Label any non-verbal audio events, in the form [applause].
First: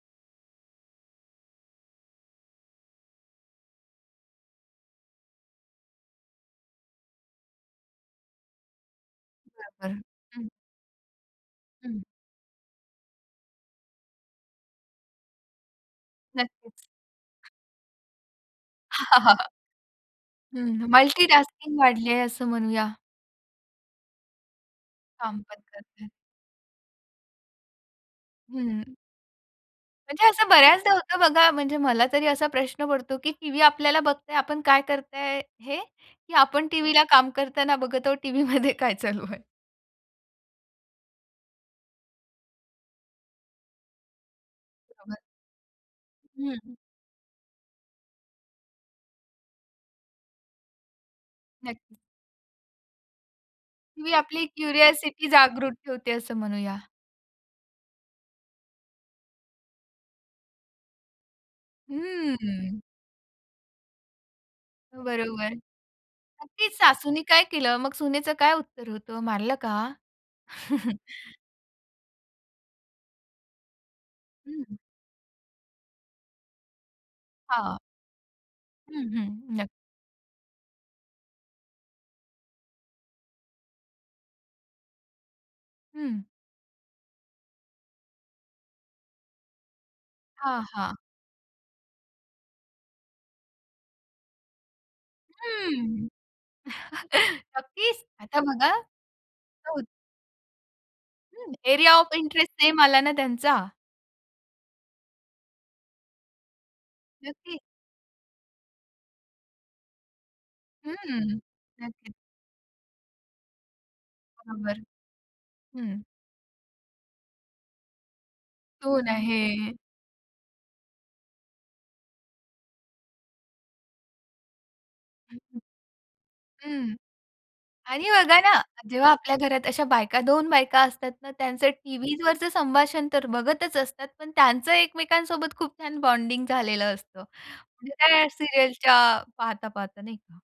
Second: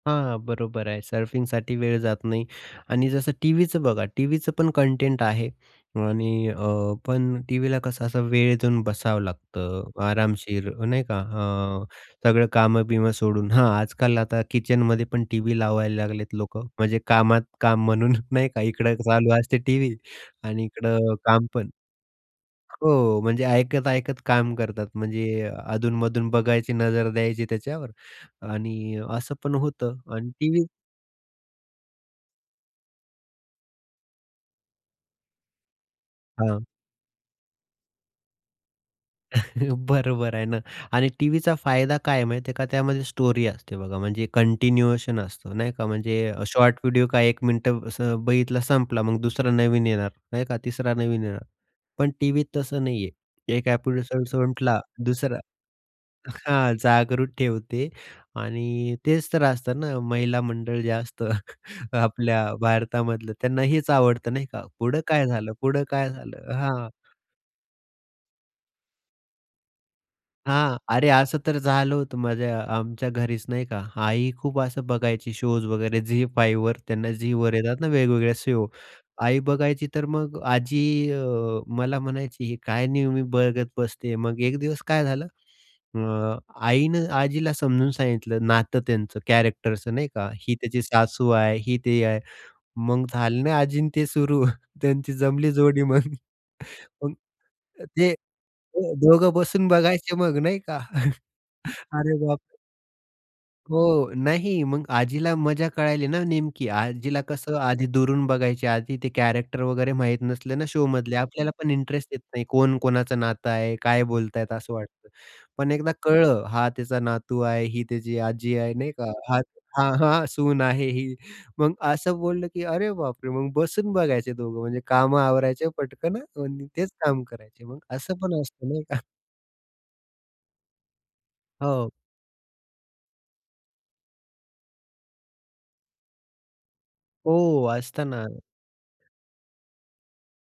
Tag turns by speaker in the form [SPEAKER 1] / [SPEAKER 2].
[SPEAKER 1] हां, हां बरोबर आहे सर्फिंगसाठी वेळ जात नाही आणि जसं टीव्हीचं बघा, टीव्हीचं पण कंटेंट आहे आणि अ, पण टीव्हीला कसं असं वेळ देऊन बसावं लागतं
[SPEAKER 2] बरोबर. हं.
[SPEAKER 1] आरामशीर नाही का. अ,
[SPEAKER 2] हं.
[SPEAKER 1] सगळं काम-बीम सोडून हां, आजकाल आता किचनमध्ये पण टीव्ही लावायला लागलेत लोकं
[SPEAKER 2] नक्कीच.
[SPEAKER 1] म्हणजे कामात काम म्हणून नाही का इकडं चालू
[SPEAKER 2] [chuckles]
[SPEAKER 1] असते टीव्ही
[SPEAKER 2] हं,
[SPEAKER 1] आणि
[SPEAKER 2] हं.
[SPEAKER 1] इकडं
[SPEAKER 2] मल्टी
[SPEAKER 1] काम पण.
[SPEAKER 2] टास्किंग वाढली आहे असं म्हणूया.
[SPEAKER 1] हो, म्हणजे ऐकत-ऐकत काम करतात.
[SPEAKER 2] काम
[SPEAKER 1] म्हणजे
[SPEAKER 2] पण करतात.
[SPEAKER 1] अधून-मधून बघायची नजर द्यायची त्याच्यावर
[SPEAKER 2] हं.
[SPEAKER 1] आणि अ, असं पण होतं
[SPEAKER 2] म्हणजे
[SPEAKER 1] आणि
[SPEAKER 2] असं
[SPEAKER 1] टीव्ही
[SPEAKER 2] बऱ्याचदा होतं बघा, म्हणजे मला तरी असा प्रश्न पडतो की टीव्ही आपल्याला बघतंय, आपण काय करताय हे, की
[SPEAKER 1] हां.
[SPEAKER 2] आपण टीव्हीला काम करतांना बघत आहोत टीव्हीमध्ये काय चालू आहे.
[SPEAKER 1] [chuckles] बरोबर आहे ना. आणि टीव्हीचा फायदा काय आहे माहिती आहे का, त्यामध्ये स्टोरी असते बघा, म्हणजे कंटिन्युएशन
[SPEAKER 2] बरोबर.
[SPEAKER 1] असतो नाही का. म्हणजे
[SPEAKER 2] हं, हं.
[SPEAKER 1] शॉर्ट व्हिडिओ का एक मिनिट असं बघितला, संपला मग दुसरा नवीन येणार नाही क?. तिसरा नवीन येणार.
[SPEAKER 2] नक्कीच.
[SPEAKER 1] पण टीव्हीत तसं नाहीये एक
[SPEAKER 2] टीव्ही
[SPEAKER 1] एपिसोड
[SPEAKER 2] आपली
[SPEAKER 1] संपला
[SPEAKER 2] क्युरिओसिटी
[SPEAKER 1] दुसरा
[SPEAKER 2] जागृत ठेवते असं
[SPEAKER 1] हां,
[SPEAKER 2] म्हणूया.
[SPEAKER 1] जागृत ठेवते आणि तेच तर असतं ना, महिला मंडळ जे असतं [chuckles] आपल्या
[SPEAKER 2] हं.
[SPEAKER 1] भारतामधलं त्यांना हेच आवडतं नाही का, पुढं काय
[SPEAKER 2] बरोबर.
[SPEAKER 1] झालं? पुढं काय झालं?
[SPEAKER 2] नक्कीच
[SPEAKER 1] हां.
[SPEAKER 2] सासूनी काय केलं, मग सुनेचं काय उत्तर होतं? मारलं का?
[SPEAKER 1] हां, अरे
[SPEAKER 2] [chuckles]
[SPEAKER 1] असं तर झालं होतं माझ्या अ, आमच्या घरीच नाही का, आई
[SPEAKER 2] हं,
[SPEAKER 1] खूप
[SPEAKER 2] हं.
[SPEAKER 1] असं बघायची शोज वगैरे झी-5 वर. त्यांना झीवर
[SPEAKER 2] हां.
[SPEAKER 1] येतात ना, वेगवेगळ्या शो.
[SPEAKER 2] हं, हं
[SPEAKER 1] आई
[SPEAKER 2] नक्क
[SPEAKER 1] बघायची तर मग अ, आजी अ, मला म्हणायची, "ही काय नेहमी बघत बसते." मग एक दिवस काय झालं
[SPEAKER 2] हं.
[SPEAKER 1] अ, आईनं आजीला समजून सांगितलं नातं त्यांचं कॅरेक्टरचं नाही का, "ही
[SPEAKER 2] हां,
[SPEAKER 1] त्याची
[SPEAKER 2] हां.
[SPEAKER 1] सासू आहे, ही ते आहे," मग झाले आजी अन ते सुरु. त्यांची जमली जोडी मग
[SPEAKER 2] हं.
[SPEAKER 1] [chuckles] मग
[SPEAKER 2] [chuckles]
[SPEAKER 1] मग
[SPEAKER 2] नक्कीच
[SPEAKER 1] ते
[SPEAKER 2] आता बघा
[SPEAKER 1] दोघं बसून
[SPEAKER 2] हो.
[SPEAKER 1] बघायचे मग नाही का. [chuckles]
[SPEAKER 2] हं, एरिया ऑफ
[SPEAKER 1] अरे
[SPEAKER 2] इंटरेस्ट
[SPEAKER 1] बापरे!
[SPEAKER 2] सेम आला ना त्यांचा.
[SPEAKER 1] हो. नाही, मग आजीला मजा कळाली ना, नेमकी आजीला कसं
[SPEAKER 2] नक्की.
[SPEAKER 1] आधी दुरून बघायची आधी ते कॅरेक्टर वगैरे माहीत नसले ना शो मधले
[SPEAKER 2] हं.
[SPEAKER 1] आपल्याला पण इंटरेस्ट
[SPEAKER 2] नक्कीच.
[SPEAKER 1] येत नाही, कोण कोणाचं नातं आहे, काय बोलतायत असं
[SPEAKER 2] बरोबर.
[SPEAKER 1] वाटतं. पण एकदा
[SPEAKER 2] हं.
[SPEAKER 1] कळंल हा त्याचा नातू आहे, ही त्याची आजी आहे नाही
[SPEAKER 2] सून
[SPEAKER 1] का हां,
[SPEAKER 2] आहे.
[SPEAKER 1] हां, हां. सून आहे ही मग असं बोललं की अरे बापरे! मग बसून बघायचे दोघं म्हणजे काम
[SPEAKER 2] हं, हं.
[SPEAKER 1] आवरायचे पटकन आणि तेच
[SPEAKER 2] हं.
[SPEAKER 1] काम करायचे मग
[SPEAKER 2] आणि
[SPEAKER 1] असं
[SPEAKER 2] बघा
[SPEAKER 1] पण
[SPEAKER 2] ना,
[SPEAKER 1] असतं नाही का.
[SPEAKER 2] जेव्हा आपल्या घरात अशा बायका 2 बायका असतात ना, त्यांचं
[SPEAKER 1] हो.
[SPEAKER 2] टीव्हीवरच संभाषण तर बघतच असतात पण त्यांचं एकमेकांसोबत खूप छान बॉन्डिंग झालेलं असतं.
[SPEAKER 1] हो, असत
[SPEAKER 2] त्या
[SPEAKER 1] ना.
[SPEAKER 2] सीरियलच्या पाहता, पाहता नाही का.